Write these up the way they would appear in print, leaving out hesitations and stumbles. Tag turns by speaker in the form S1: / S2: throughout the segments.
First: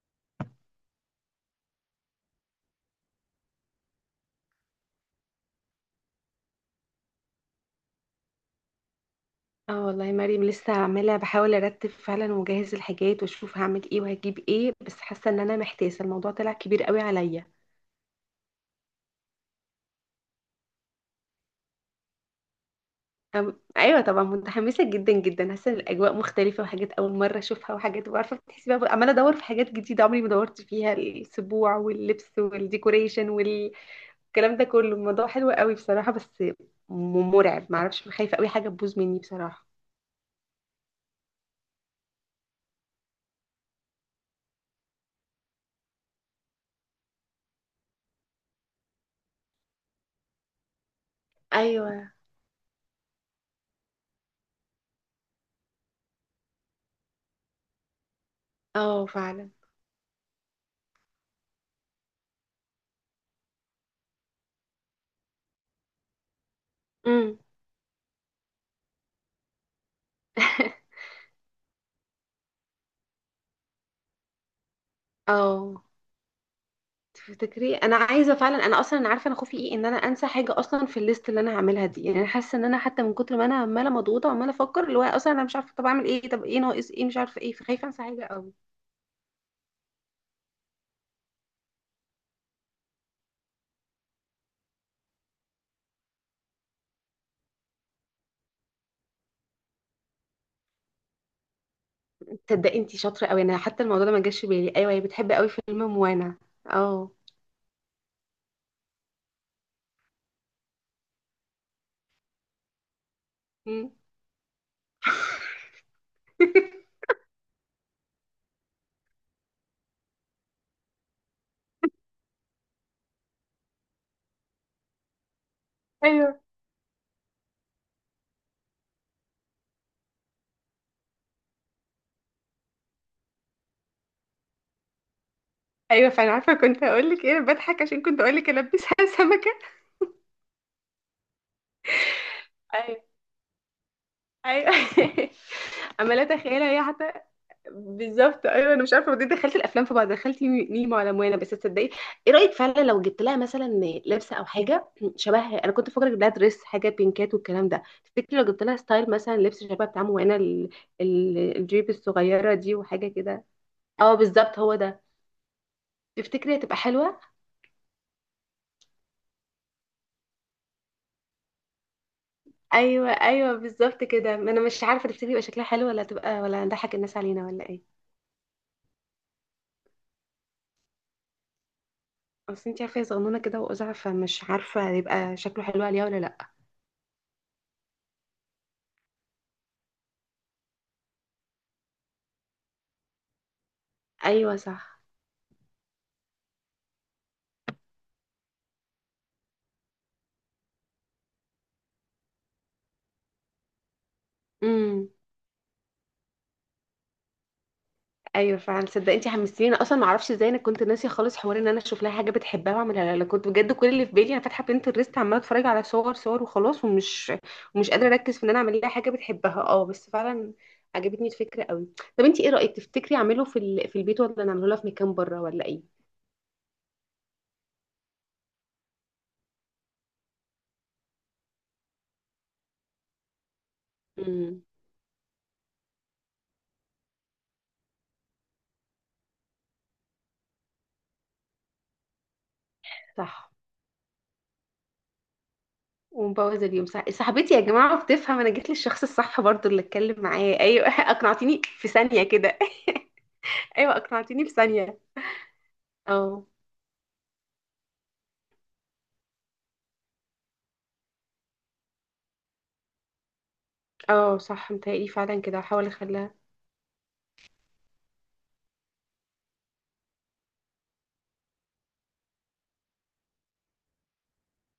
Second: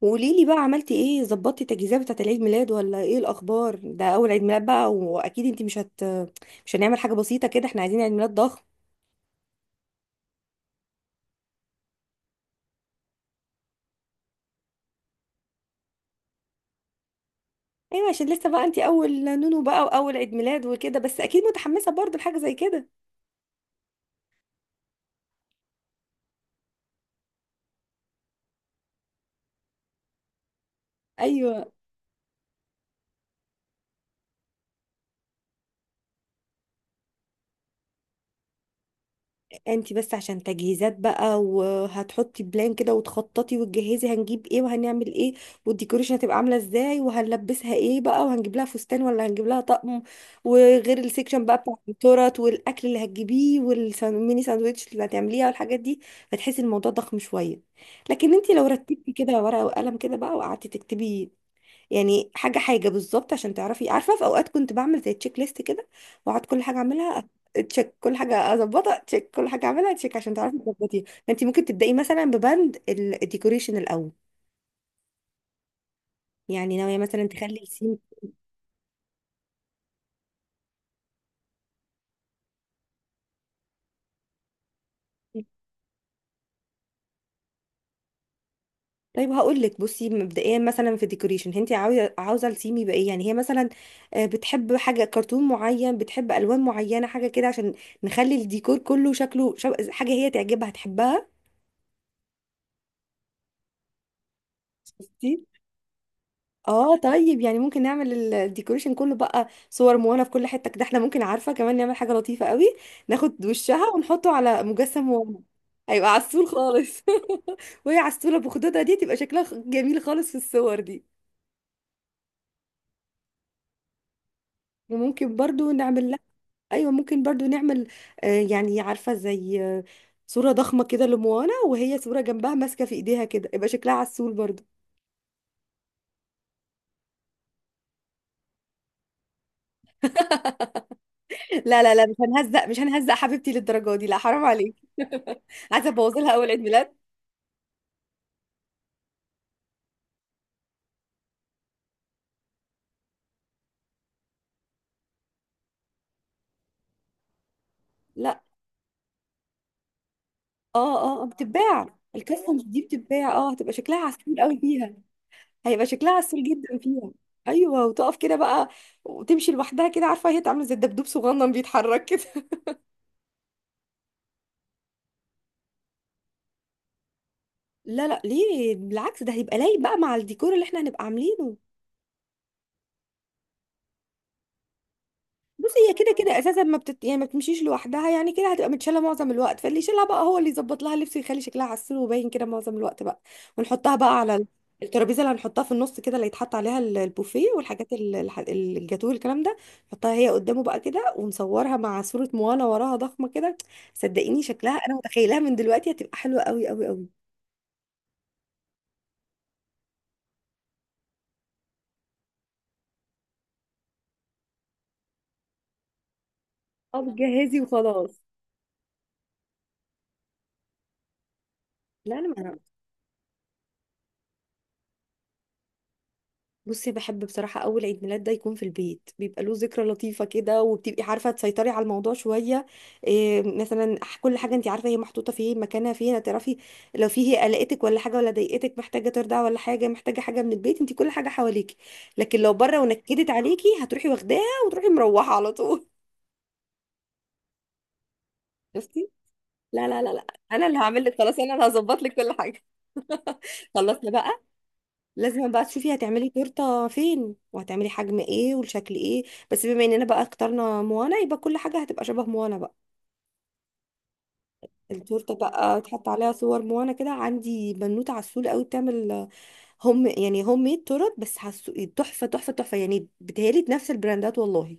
S1: وقولي لي بقى، عملتي ايه؟ ظبطتي التجهيزات بتاعت العيد ميلاد ولا ايه الاخبار؟ ده اول عيد ميلاد بقى، واكيد انت مش هنعمل حاجه بسيطه كده، احنا عايزين عيد ميلاد ضخم.
S2: اه والله يا مريم، لسه عماله بحاول ارتب فعلا واجهز الحاجات واشوف هعمل ايه وهجيب ايه. بس حاسه ان انا محتاسه، الموضوع طلع كبير قوي عليا.
S1: ايوه، عشان لسه بقى انت اول نونو بقى واول عيد ميلاد وكده، بس اكيد متحمسه برضه لحاجه زي كده.
S2: ايوه طبعا، متحمسه جدا جدا. حاسه ان الاجواء مختلفه وحاجات اول مره اشوفها، وحاجات، وعارفه بتحسي بقى، عماله ادور في حاجات جديده عمري ما دورت فيها،
S1: ايوه،
S2: السبوع واللبس والديكوريشن والكلام ده كله. الموضوع حلو قوي بصراحه، بس مرعب. معرفش، خايفه قوي حاجه تبوظ مني بصراحه.
S1: انت بس عشان تجهيزات بقى وهتحطي بلان كده وتخططي وتجهزي، هنجيب ايه وهنعمل ايه والديكوريشن هتبقى عامله ازاي وهنلبسها ايه بقى، وهنجيب لها فستان ولا هنجيب لها طقم، وغير السيكشن بقى بتاع
S2: ايوه.
S1: التورت والاكل اللي هتجيبيه والميني ساندوتش اللي هتعمليها والحاجات دي، فتحسي الموضوع ضخم شويه. لكن انت لو
S2: اه
S1: رتبتي كده
S2: فعلا.
S1: ورقه وقلم كده بقى وقعدتي تكتبي، يعني حاجه حاجه بالظبط، عشان تعرفي. عارفه، في اوقات كنت بعمل زي تشيك ليست كده، واقعد كل حاجه اعملها
S2: امم.
S1: تشيك، كل حاجه اظبطها تشيك، كل حاجه اعملها تشيك، عشان تعرفي تظبطيها. فانت ممكن تبداي مثلا ببند الديكوريشن الاول.
S2: اه.
S1: يعني ناويه مثلا تخلي
S2: تفتكري انا
S1: السيم؟
S2: عايزه فعلا؟ انا اصلا انا عارفه انا خوفي ايه، ان انا انسى حاجه اصلا في الليست اللي انا هعملها دي. يعني انا حاسه ان انا حتى من كتر ما انا عماله مضغوطه وعماله افكر، اللي هو اصلا انا مش عارفه طب اعمل ايه، طب ايه ناقص، ايه مش عارفه ايه، فخايفه انسى حاجه قوي.
S1: طيب هقول لك، بصي، مبدئيا مثلا في الديكوريشن، انت عاوزه السيم يبقى ايه؟ يعني هي مثلا بتحب حاجه كرتون معين، بتحب الوان معينه، حاجه كده عشان نخلي الديكور كله شكله حاجه هي تعجبها تحبها.
S2: تصدقي انتي شاطره قوي، انا حتى الموضوع ده ما جاش في بالي. ايوه هي بتحب قوي فيلم موانا.
S1: اه
S2: اه.
S1: طيب، يعني ممكن نعمل الديكوريشن كله بقى صور موانا في كل حتة كده. احنا ممكن، عارفة، كمان نعمل حاجة لطيفة قوي، ناخد وشها
S2: مم.
S1: ونحطه على مجسم موانا، هيبقى عسول خالص. وهي عسولة بخدودها دي تبقى شكلها جميل خالص في الصور دي. وممكن برضو نعمل لها،
S2: ايوه
S1: ايوه ممكن برضو نعمل، يعني عارفة زي صورة ضخمة كده لموانا، وهي صورة جنبها ماسكة في ايديها كده، يبقى شكلها عسول برضو.
S2: ايوه، فانا عارفه كنت هقول لك ايه. أنا بضحك عشان كنت اقول لك البسها سمكه.
S1: لا لا لا، مش هنهزق، مش
S2: ايوه
S1: هنهزق حبيبتي للدرجة دي، لا حرام
S2: ايوه.
S1: عليك. عايزة ابوظ
S2: عماله
S1: لها اول عيد
S2: اتخيلها هي
S1: ميلاد.
S2: حتى. بالظبط. ايوه، انا مش عارفه، ودي دخلت الافلام في بعض، دخلت نيمو على موانا. بس تصدقي، ايه رايك فعلا لو جبت لها مثلا لبسه او حاجه شبه، انا كنت فاكره اجيب لها دريس، حاجه بينكات والكلام ده. تفتكري
S1: لا.
S2: لو جبت لها ستايل مثلا لبس شبه بتاع موانا،
S1: اه اه،
S2: الجيب
S1: بتتباع
S2: الصغيره
S1: الكاستمز
S2: دي
S1: دي،
S2: وحاجه
S1: بتتباع،
S2: كده؟
S1: هتبقى شكلها
S2: اه
S1: عسول قوي
S2: بالظبط، هو
S1: فيها.
S2: ده.
S1: هيبقى شكلها عسول
S2: تفتكري هتبقى
S1: جدا فيها.
S2: حلوه؟
S1: ايوه، وتقف كده بقى وتمشي لوحدها كده. عارفه هي تعمل زي الدبدوب صغنن بيتحرك كده.
S2: ايوه ايوه بالظبط كده. ما انا مش عارفه تفتكري يبقى شكلها حلو ولا تبقى، ولا نضحك الناس علينا، ولا ايه؟
S1: لا لا، ليه؟ بالعكس، ده هيبقى لايق بقى مع الديكور اللي احنا هنبقى عاملينه.
S2: اصل انت عارفه هي صغنونه كده واقزع، فمش عارفه هيبقى شكله
S1: بصي،
S2: حلو
S1: هي
S2: عليها
S1: كده
S2: ولا
S1: كده
S2: لا.
S1: اساسا ما بتت... يعني ما بتمشيش لوحدها، يعني كده هتبقى متشاله معظم الوقت، فاللي يشيلها بقى هو اللي يظبط لها اللبس ويخلي شكلها عسول وباين كده معظم الوقت بقى. ونحطها بقى على
S2: ايوه صح.
S1: الترابيزه اللي هنحطها في النص كده، اللي يتحط عليها البوفيه والحاجات الجاتوه والكلام ده. نحطها هي قدامه بقى كده ونصورها مع صوره موانا وراها ضخمه كده. صدقيني شكلها، انا
S2: امم.
S1: متخيلها من دلوقتي هتبقى حلوه قوي قوي قوي.
S2: ايوه فعلا، صدق انت حمستيني. انا اصلا ما اعرفش ازاي، انا كنت ناسيه خالص حوار ان انا اشوف لها حاجه بتحبها واعملها لها. لا، كنت بجد كل اللي في بالي انا فاتحه بنترست، عماله اتفرج على صور صور وخلاص،
S1: اه،
S2: ومش
S1: بتجهزي
S2: ومش قادره
S1: وخلاص.
S2: اركز في ان انا اعمل لها حاجه بتحبها. اه بس فعلا، عجبتني الفكره قوي.
S1: لا،
S2: طب انت ايه
S1: انا،
S2: رايك، تفتكري اعمله في البيت ولا نعمله لها في مكان بره ولا ايه؟
S1: بصي، بحب بصراحة أول عيد ميلاد ده يكون في البيت، بيبقى له ذكرى لطيفة كده، وبتبقي عارفة تسيطري على الموضوع شوية. إيه مثلا، كل حاجة
S2: امم.
S1: أنت عارفة هي محطوطة فين، مكانها فين هتعرفي. لو في هي قلقتك ولا حاجة، ولا ضايقتك محتاجة ترضع ولا حاجة، محتاجة حاجة من البيت، أنت كل حاجة حواليكي. لكن لو بره ونكدت
S2: صح.
S1: عليكي، هتروحي واخداها وتروحي مروحة على طول.
S2: ومبوظ اليوم، صح؟ صاحبتي يا جماعه بتفهم، انا جيت للشخص
S1: شفتي؟
S2: الصح برضو اللي
S1: لا لا لا
S2: اتكلم
S1: لا،
S2: معاه،
S1: أنا اللي
S2: ايوه.
S1: هعمل لك، خلاص، أنا
S2: اقنعتيني
S1: اللي
S2: في
S1: هظبط لك
S2: ثانيه
S1: كل
S2: كده.
S1: حاجة.
S2: ايوه
S1: خلصنا بقى.
S2: اقنعتيني في ثانيه.
S1: لازم بقى تشوفي هتعملي
S2: اه
S1: تورته فين وهتعملي حجم ايه والشكل ايه. بس بما اننا بقى اخترنا موانا، يبقى كل حاجه هتبقى شبه موانا بقى.
S2: اه صح، متهيألي
S1: التورته
S2: فعلا كده
S1: بقى
S2: هحاول
S1: تحط عليها
S2: اخليها.
S1: صور موانا كده. عندي بنوته عسول قوي بتعمل يعني هوم ميد تورت، بس حسو تحفه تحفه تحفه، يعني بتهيالي نفس البراندات والله.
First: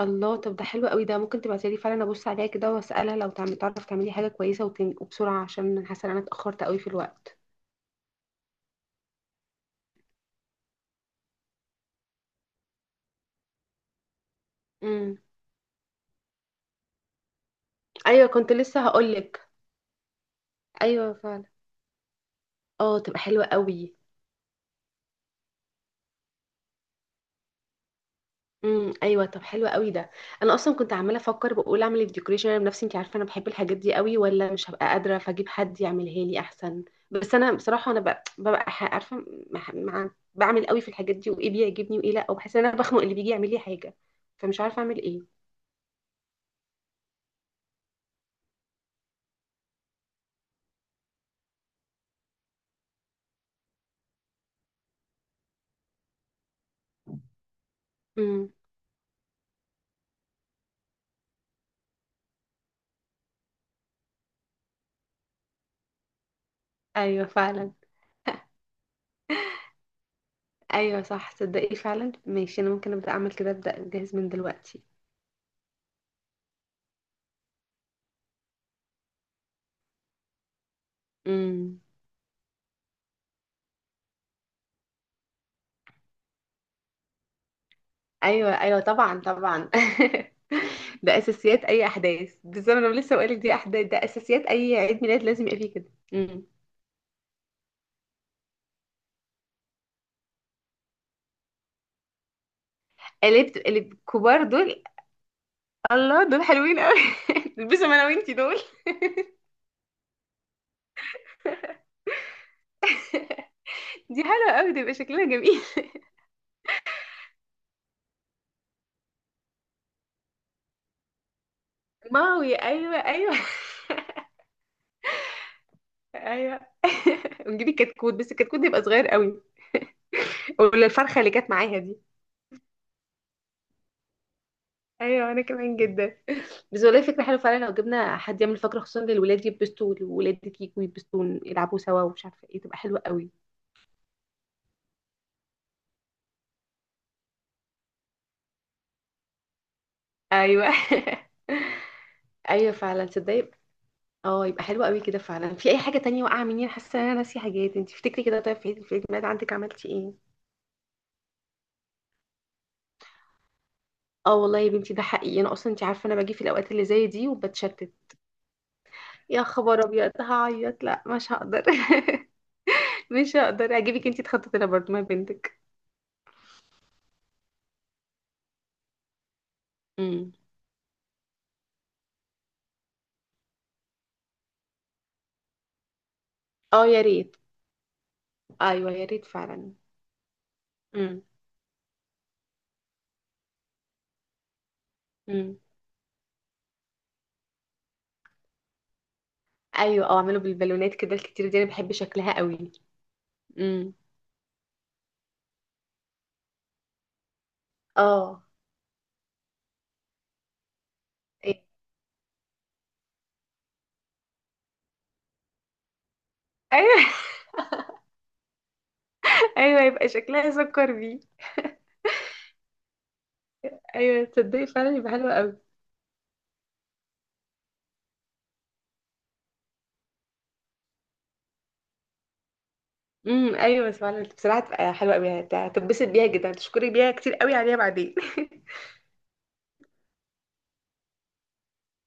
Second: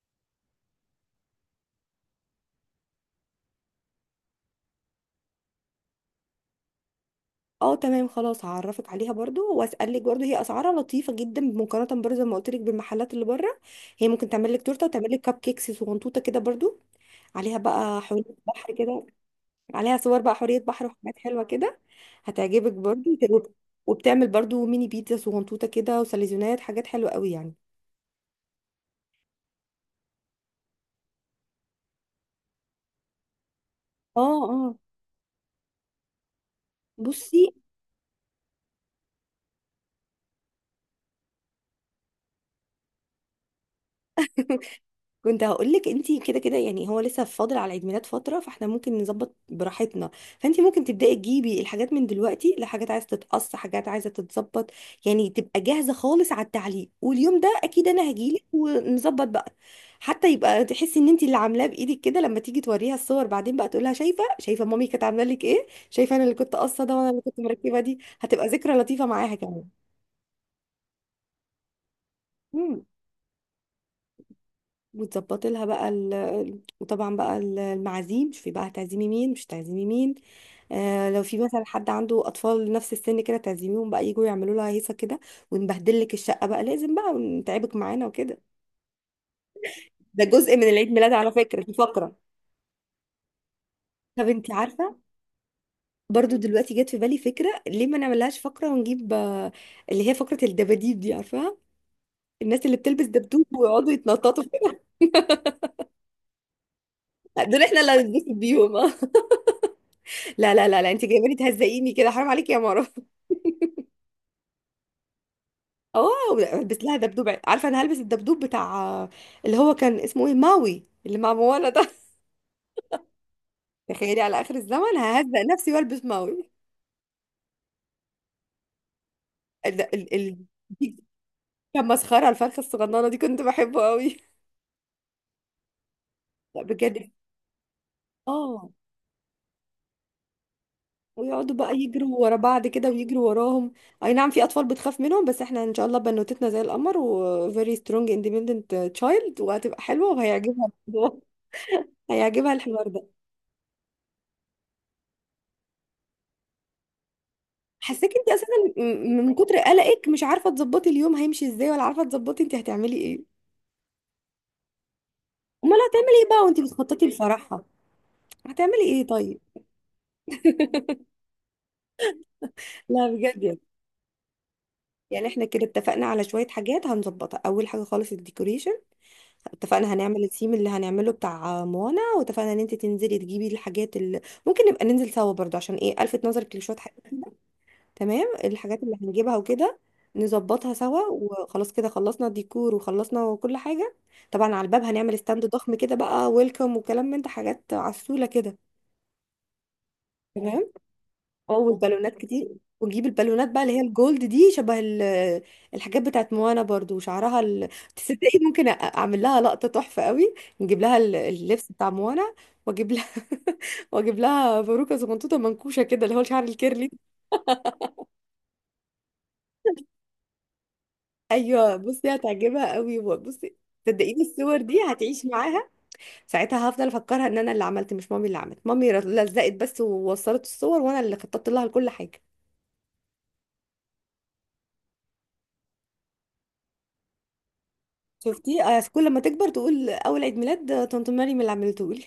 S2: الله، طب ده حلو قوي. ده ممكن تبعتيلي فعلا ابص عليها كده واسالها لو تعرف تعملي حاجه كويسه وبسرعه، عشان أنا حاسه ان انا اتاخرت قوي في الوقت.
S1: اه تمام، خلاص هعرفك عليها برضو واسالك برضو، هي اسعارها لطيفه جدا، مقارنه برضو زي ما قلت لك بالمحلات اللي بره. هي ممكن تعمل لك تورته وتعمل
S2: امم.
S1: لك كب كيكس صغنطوطه كده برضو، عليها بقى حلوة
S2: ايوه كنت
S1: بحر
S2: لسه
S1: كده،
S2: هقولك.
S1: عليها صور بقى حورية بحر
S2: ايوه
S1: وحاجات حلوة
S2: فعلا.
S1: كده، هتعجبك
S2: اه
S1: برضو
S2: تبقى حلوه قوي.
S1: وبتعمل برضو ميني بيتزا صغنطوطة كده وسليزونات، حاجات حلوة قوي يعني.
S2: ايوه، طب حلو قوي ده. انا اصلا كنت عماله افكر بقول اعمل الديكوريشن انا بنفسي، انت عارفه انا بحب الحاجات دي قوي،
S1: اه
S2: ولا مش
S1: اه،
S2: هبقى قادره فاجيب حد يعملها لي احسن. بس
S1: بصي،
S2: انا بصراحه انا ببقى عارفه، بعمل قوي في الحاجات دي وايه بيعجبني وايه لا، وبحس ان انا بخنق اللي بيجي يعمل لي حاجه، فمش عارفه اعمل ايه.
S1: كنت هقولك انتي كده كده، يعني هو لسه فاضل على عيد ميلاد فترة، فاحنا ممكن نظبط براحتنا. فانتي ممكن تبدأي تجيبي الحاجات من دلوقتي، لحاجات عايزة تتقص، حاجات عايزة تتظبط، يعني تبقى جاهزة خالص على التعليق. واليوم ده اكيد انا هجيلك
S2: امم.
S1: ونظبط بقى، حتى يبقى تحسي ان انتي اللي عاملاه بايدك كده، لما تيجي توريها الصور بعدين بقى تقولها شايفة، شايفة مامي كانت عاملة لك ايه، شايفة انا اللي كنت قاصة ده، وانا اللي
S2: ايوه
S1: كنت
S2: فعلا.
S1: مركبة دي، هتبقى ذكرى لطيفة معاها كمان.
S2: ايوه صح تصدقي فعلا، ماشي، انا
S1: إمم.
S2: ممكن ابدا اعمل كده، ابدا اجهز من دلوقتي.
S1: وتظبطي لها بقى وطبعا بقى المعازيم. شوفي بقى هتعزمي مين مش هتعزمي مين. لو في مثلا
S2: امم.
S1: حد عنده اطفال نفس السن كده تعزميهم بقى يجوا يعملوا لها هيصه كده. ونبهدل لك الشقه بقى، لازم بقى نتعبك معانا وكده،
S2: ايوه ايوه طبعا طبعا.
S1: ده جزء من العيد ميلاد
S2: ده
S1: على فكره،
S2: اساسيات
S1: دي
S2: اي
S1: فقره.
S2: احداث، بالظبط انا لسه بقولك دي احداث، ده
S1: طب
S2: اساسيات
S1: انت
S2: اي
S1: عارفه،
S2: عيد ميلاد لازم يبقى فيه كده.
S1: برضو
S2: امم.
S1: دلوقتي جت في بالي فكره، ليه ما نعملهاش فقره ونجيب، اللي هي فقره الدباديب دي، عارفاها، الناس اللي بتلبس دبدوب
S2: قلبت
S1: ويقعدوا
S2: قلب، كبار
S1: يتنططوا.
S2: دول. الله، دول حلوين قوي.
S1: دول احنا اللي
S2: البسهم انا
S1: هنتبسط
S2: وانتي دول.
S1: بيهم. لا لا لا لا، انت جايباني تهزقيني كده، حرام عليكي يا مرة.
S2: دي حلوه قوي، ده يبقى شكلنا جميل.
S1: اه، هلبس لها دبدوب. عارفه انا هلبس الدبدوب بتاع، اللي هو كان اسمه ايه، ماوي، اللي مع موانا ده.
S2: ماوي، ايوه ايوه.
S1: تخيلي على اخر الزمن ههزق نفسي والبس ماوي.
S2: ايوه. ونجيب الكتكوت، بس الكتكوت ده يبقى صغير قوي،
S1: ال ال ال
S2: ولا
S1: دي،
S2: الفرخه اللي كانت معاها
S1: كان
S2: دي؟
S1: مسخره الفرخه الصغننه دي، كنت بحبه قوي.
S2: ايوه انا كمان جدا.
S1: لا
S2: بس والله
S1: بجد.
S2: فكره حلوه فعلا، لو جبنا حد يعمل
S1: اه،
S2: فقره خصوصا للولاد يلبسوا، والولاد كيك ويلبسوا
S1: ويقعدوا بقى
S2: يلعبوا سوا،
S1: يجروا
S2: ومش
S1: ورا
S2: عارفه ايه،
S1: بعض
S2: تبقى
S1: كده
S2: حلوه
S1: ويجروا
S2: قوي.
S1: وراهم. اي نعم، في اطفال بتخاف منهم، بس احنا ان شاء الله بنوتتنا زي القمر و very strong independent child، وهتبقى حلوه
S2: ايوه.
S1: وهيعجبها الموضوع. هيعجبها
S2: ايوه
S1: الحوار
S2: فعلا
S1: ده.
S2: تصدقي. اه يبقى حلو قوي كده فعلا. في اي حاجه تانية واقعه مني؟ انا حاسه ان انا ناسيه حاجات. انت
S1: حساك
S2: افتكري
S1: انت
S2: كده،
S1: اساسا،
S2: طيب في عيد في عيد الميلاد
S1: من
S2: عندك
S1: كتر
S2: عملتي
S1: قلقك
S2: ايه؟
S1: مش عارفه تظبطي اليوم هيمشي ازاي، ولا عارفه تظبطي انت هتعملي ايه.
S2: اه والله يا بنتي ده حقيقي، انا اصلا
S1: امال
S2: انت عارفه انا
S1: هتعملي ايه
S2: باجي في
S1: بقى وانت
S2: الاوقات اللي
S1: بتخططي
S2: زي دي
S1: الفرحه؟
S2: وبتشتت.
S1: هتعملي ايه طيب؟
S2: يا خبر ابيض، هعيط، لا مش هقدر.
S1: لا
S2: مش
S1: بجد يعني
S2: هقدر اجيبك انت تخططي لها برضه، ما
S1: يعني احنا
S2: بنتك.
S1: كده اتفقنا على شويه حاجات هنظبطها. اول حاجه خالص الديكوريشن، اتفقنا هنعمل
S2: امم.
S1: الثيم اللي هنعمله بتاع موانا، واتفقنا ان انت تنزلي تجيبي الحاجات اللي، ممكن نبقى ننزل سوا برضه، عشان ايه، الفت نظرك لشويه
S2: اه
S1: حاجات،
S2: يا ريت.
S1: تمام، الحاجات
S2: ايوه
S1: اللي
S2: يا ريت
S1: هنجيبها
S2: فعلا.
S1: وكده، نظبطها سوا
S2: امم.
S1: وخلاص. كده خلصنا الديكور وخلصنا كل حاجة. طبعا على الباب هنعمل ستاند
S2: امم
S1: ضخم كده بقى، ويلكم وكلام من ده، حاجات عسولة كده.
S2: ايوه، اه اعملوا
S1: تمام.
S2: بالبالونات كده الكتير
S1: اه
S2: دي، انا بحب
S1: والبالونات
S2: شكلها
S1: كتير،
S2: قوي.
S1: ونجيب البالونات بقى اللي هي
S2: امم.
S1: الجولد دي شبه الحاجات بتاعت موانا برضو، وشعرها تصدقي
S2: اه.
S1: ممكن اعمل لها لقطة تحفة قوي، نجيب لها
S2: إيه.
S1: اللبس بتاع موانا، واجيب لها، واجيب لها باروكة صغنطوطة منكوشة كده، اللي هو الشعر الكيرلي.
S2: ايوه. ايوه يبقى شكلها سكر بيه.
S1: ايوه، بصي هتعجبها قوي، بصي صدقيني
S2: ايوه
S1: الصور
S2: تصدقي
S1: دي
S2: فعلا يبقى
S1: هتعيش
S2: حلوة قوي.
S1: معاها. ساعتها هفضل افكرها ان انا اللي عملت، مش مامي اللي عملت، مامي لزقت بس ووصلت الصور، وانا اللي خططت لها لكل حاجه.
S2: ايوه فعلا، بصراحة تبقى حلوة قوي، هتتبسط بيها جدا، هتشكري بيها كتير قوي عليها بعدين.
S1: شفتي؟ كل ما تكبر تقول اول عيد ميلاد طنط مريم اللي عملته لي.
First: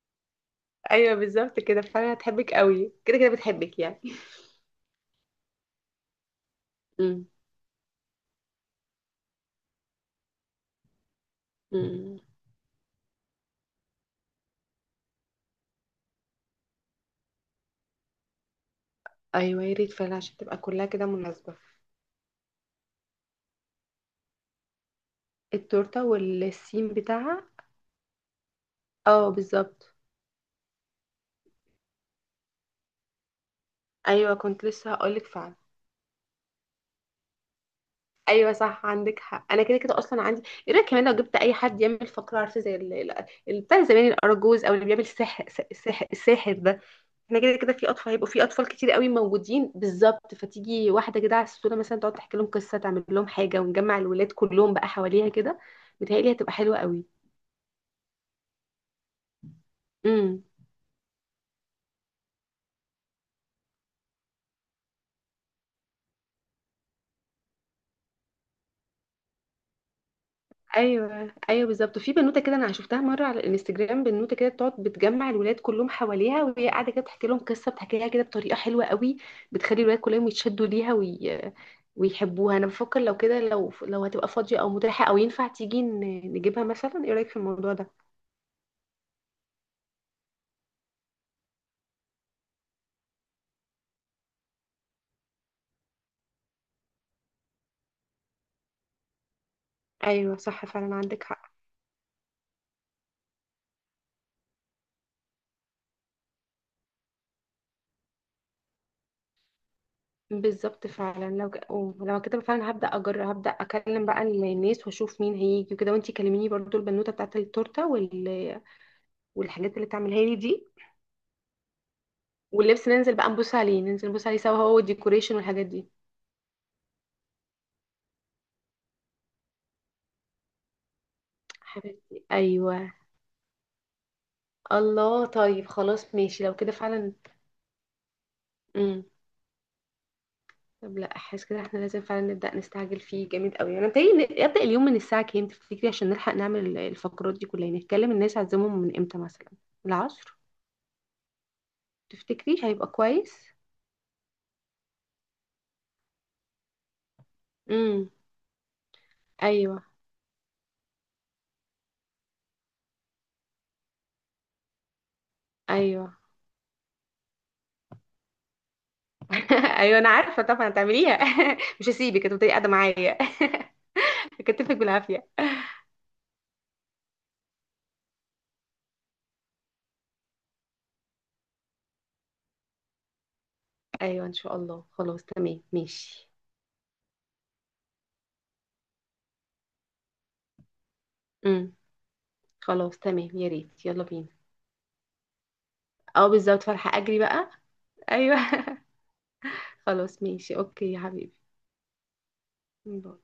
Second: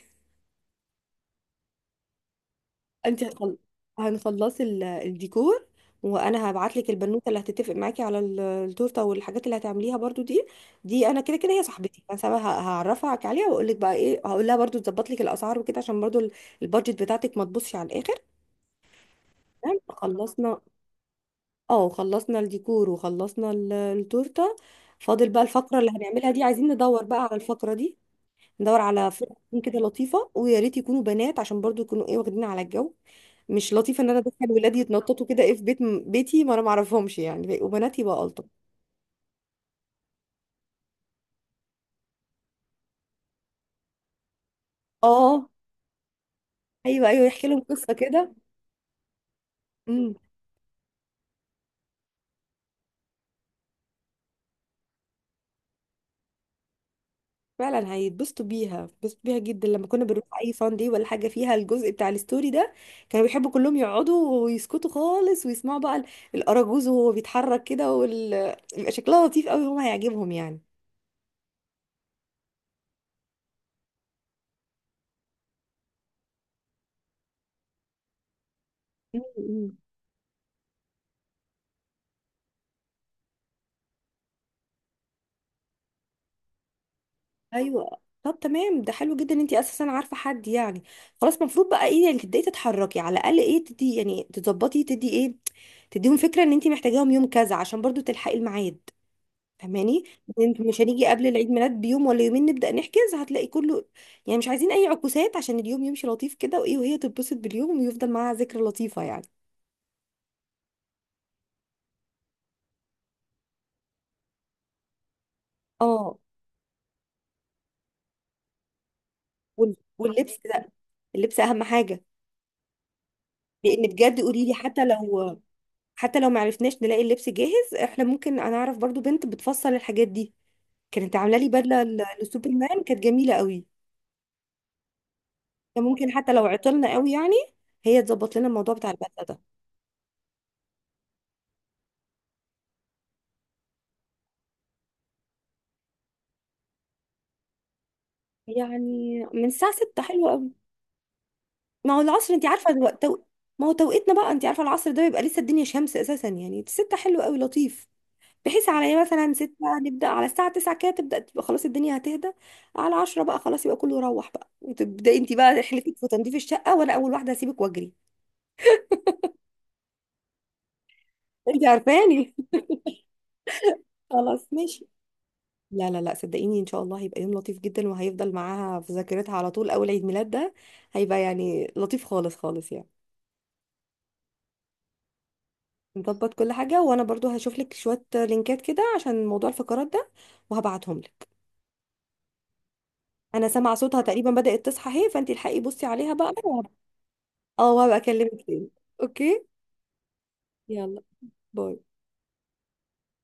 S2: ايوه بالظبط كده فعلا، هتحبك قوي، كده
S1: انت
S2: كده
S1: هتخل...
S2: بتحبك يعني.
S1: هنخلصي الديكور، وانا هبعت لك
S2: امم.
S1: البنوته اللي هتتفق معاكي على التورته والحاجات اللي هتعمليها برضو دي. دي انا كده كده هي صاحبتي،
S2: امم
S1: بس انا هعرفها عليها واقول لك بقى ايه. هقول لها برضو تظبط لك الاسعار وكده، عشان برضو البادجت بتاعتك ما تبصش على الاخر.
S2: ايوه يا
S1: تمام،
S2: ريت فعلا، عشان
S1: خلصنا.
S2: تبقى كلها كده مناسبة.
S1: اه، خلصنا الديكور وخلصنا التورته. فاضل بقى الفقره اللي
S2: التورتة
S1: هنعملها دي، عايزين
S2: والسيم
S1: ندور بقى على
S2: بتاعها.
S1: الفقره دي. ندور على فرق
S2: اه
S1: تكون كده
S2: بالظبط.
S1: لطيفه، ويا ريت يكونوا بنات، عشان برضو يكونوا، ايه، واخدين على الجو. مش لطيفه ان انا
S2: ايوه
S1: ادخل
S2: كنت
S1: ولادي
S2: لسه هقولك
S1: يتنططوا كده، ايه،
S2: فعلا.
S1: في بيت، بيتي، ما انا ما اعرفهمش يعني، وبناتي بقى الطف.
S2: ايوه صح عندك حق، انا كده كده اصلا عندي. ايه رايك كمان لو جبت اي حد يعمل فقره، عارفه زي بتاع زمان الارجوز او اللي بيعمل سحر،
S1: اه.
S2: سحر الساحر ده.
S1: ايوه ايوه،
S2: احنا
S1: يحكي
S2: كده
S1: لهم
S2: كده في
S1: قصه
S2: اطفال هيبقوا،
S1: كده.
S2: في اطفال كتير قوي موجودين،
S1: امم
S2: بالظبط فتيجي واحده كده على الصوره مثلا تقعد تحكي لهم قصه تعمل لهم حاجه، ونجمع الولاد كلهم بقى حواليها كده. متهيألي هتبقى حلوه قوي.
S1: فعلا هيتبسطوا بيها، بيتبسطوا بيها جدا. لما كنا بنروح
S2: امم.
S1: اي فان دي ولا حاجه فيها الجزء بتاع الستوري ده، كانوا بيحبوا كلهم يقعدوا ويسكتوا خالص ويسمعوا بقى الاراجوز، وهو بيتحرك كده بيبقى شكلها لطيف قوي، هم هيعجبهم يعني.
S2: ايوه ايوه بالظبط. وفي بنوته كده انا شفتها مره على الانستجرام، بنوته كده بتقعد بتجمع الولاد كلهم حواليها وهي قاعده كده بتحكي لهم قصه، بتحكيها كده بطريقه حلوه قوي،
S1: أمم.
S2: بتخلي الولاد كلهم يتشدوا ليها ويحبوها. انا بفكر لو كده، لو هتبقى فاضيه او متاحه او ينفع تيجي نجيبها مثلا، ايه رايك في الموضوع ده؟
S1: ايوه طب تمام، ده حلو جدا ان انت اساسا عارفه حد يعني. خلاص، المفروض بقى ايه، يعني تبداي تتحركي على الاقل، ايه، تدي يعني، تظبطي، تدي، ايه، تديهم فكره ان انت محتاجاهم يوم كذا، عشان برضو تلحقي الميعاد، فاهماني؟
S2: ايوه
S1: انت
S2: صح
S1: مش
S2: فعلا
S1: هنيجي
S2: عندك
S1: قبل العيد
S2: حق.
S1: ميلاد بيوم ولا يومين نبدا نحجز، هتلاقي كله، يعني مش عايزين اي عكوسات، عشان اليوم يمشي لطيف كده وايه، وهي تتبسط باليوم ويفضل معاها ذكرى لطيفه يعني.
S2: بالظبط فعلا لو أو لو كده فعلا هبدا اجرب، هبدا اكلم بقى الناس واشوف مين هيجي وكده. وانتي
S1: اه.
S2: كلميني برضو البنوته بتاعت التورته والحاجات اللي تعملها لي
S1: واللبس
S2: دي.
S1: ده، اللبس اهم حاجه.
S2: واللبس، ننزل بقى نبص عليه،
S1: لان
S2: ننزل
S1: بجد
S2: نبص عليه
S1: قولي لي،
S2: سوا هو
S1: حتى
S2: والديكوريشن
S1: لو
S2: والحاجات دي.
S1: حتى لو معرفناش نلاقي اللبس جاهز، احنا ممكن، انا اعرف برضو بنت بتفصل الحاجات دي، كانت عامله لي بدله
S2: حبيبتي
S1: لسوبرمان
S2: ايوه.
S1: كانت جميله قوي.
S2: الله طيب
S1: فممكن
S2: خلاص
S1: حتى
S2: ماشي
S1: لو
S2: لو كده
S1: عطلنا قوي
S2: فعلا.
S1: يعني، هي تظبط لنا الموضوع بتاع
S2: امم.
S1: البدله ده.
S2: طب لا، احس كده احنا لازم فعلا نبدا نستعجل فيه جامد قوي. انا متهيألي ابدا اليوم من الساعه كام تفتكري، عشان نلحق نعمل الفقرات دي كلها؟ يعني نتكلم الناس عزمهم من امتى
S1: يعني من
S2: مثلا.
S1: الساعه 6 حلوه
S2: العصر،
S1: قوي. ما هو العصر، انت
S2: تفتكري
S1: عارفه
S2: هيبقى
S1: الوقت
S2: كويس؟
S1: ما هو توقيتنا بقى، انت عارفه العصر ده بيبقى لسه الدنيا شمس اساسا، يعني 6 حلو قوي لطيف،
S2: امم.
S1: بحيث على ايه مثلا 6
S2: ايوه
S1: نبدا، على الساعه 9 كده تبدا تبقى خلاص الدنيا هتهدى، على 10 بقى خلاص يبقى كله يروح بقى، وتبداي انت بقى رحلتك في
S2: ايوه.
S1: تنظيف الشقه، وانا اول واحده هسيبك واجري.
S2: ايوه انا عارفه طبعا هتعمليها.
S1: انت
S2: مش هسيبك،
S1: عارفاني.
S2: هتفضلي قاعده معايا.
S1: خلاص
S2: هكتفك
S1: ماشي.
S2: بالعافيه.
S1: لا لا لا، صدقيني ان شاء الله هيبقى يوم لطيف جدا، وهيفضل معاها في ذاكرتها على طول اول عيد ميلاد ده، هيبقى يعني لطيف خالص خالص يعني.
S2: ايوه ان شاء الله. خلاص تمام ماشي.
S1: نظبط كل حاجة، وانا برضو هشوف لك شوية لينكات كده عشان موضوع الفقرات ده وهبعتهم لك.
S2: امم. خلاص تمام
S1: انا
S2: يا
S1: سامعة
S2: ريت،
S1: صوتها
S2: يلا بينا.
S1: تقريبا بدأت تصحى اهي، فانت الحقي بصي عليها
S2: اه
S1: بقى،
S2: بالظبط فرحة، اجري بقى.
S1: اه، وهبقى اكلمك
S2: ايوه.
S1: تاني. اوكي،
S2: خلاص ماشي، اوكي يا
S1: يلا،
S2: حبيبي،
S1: باي.
S2: باي.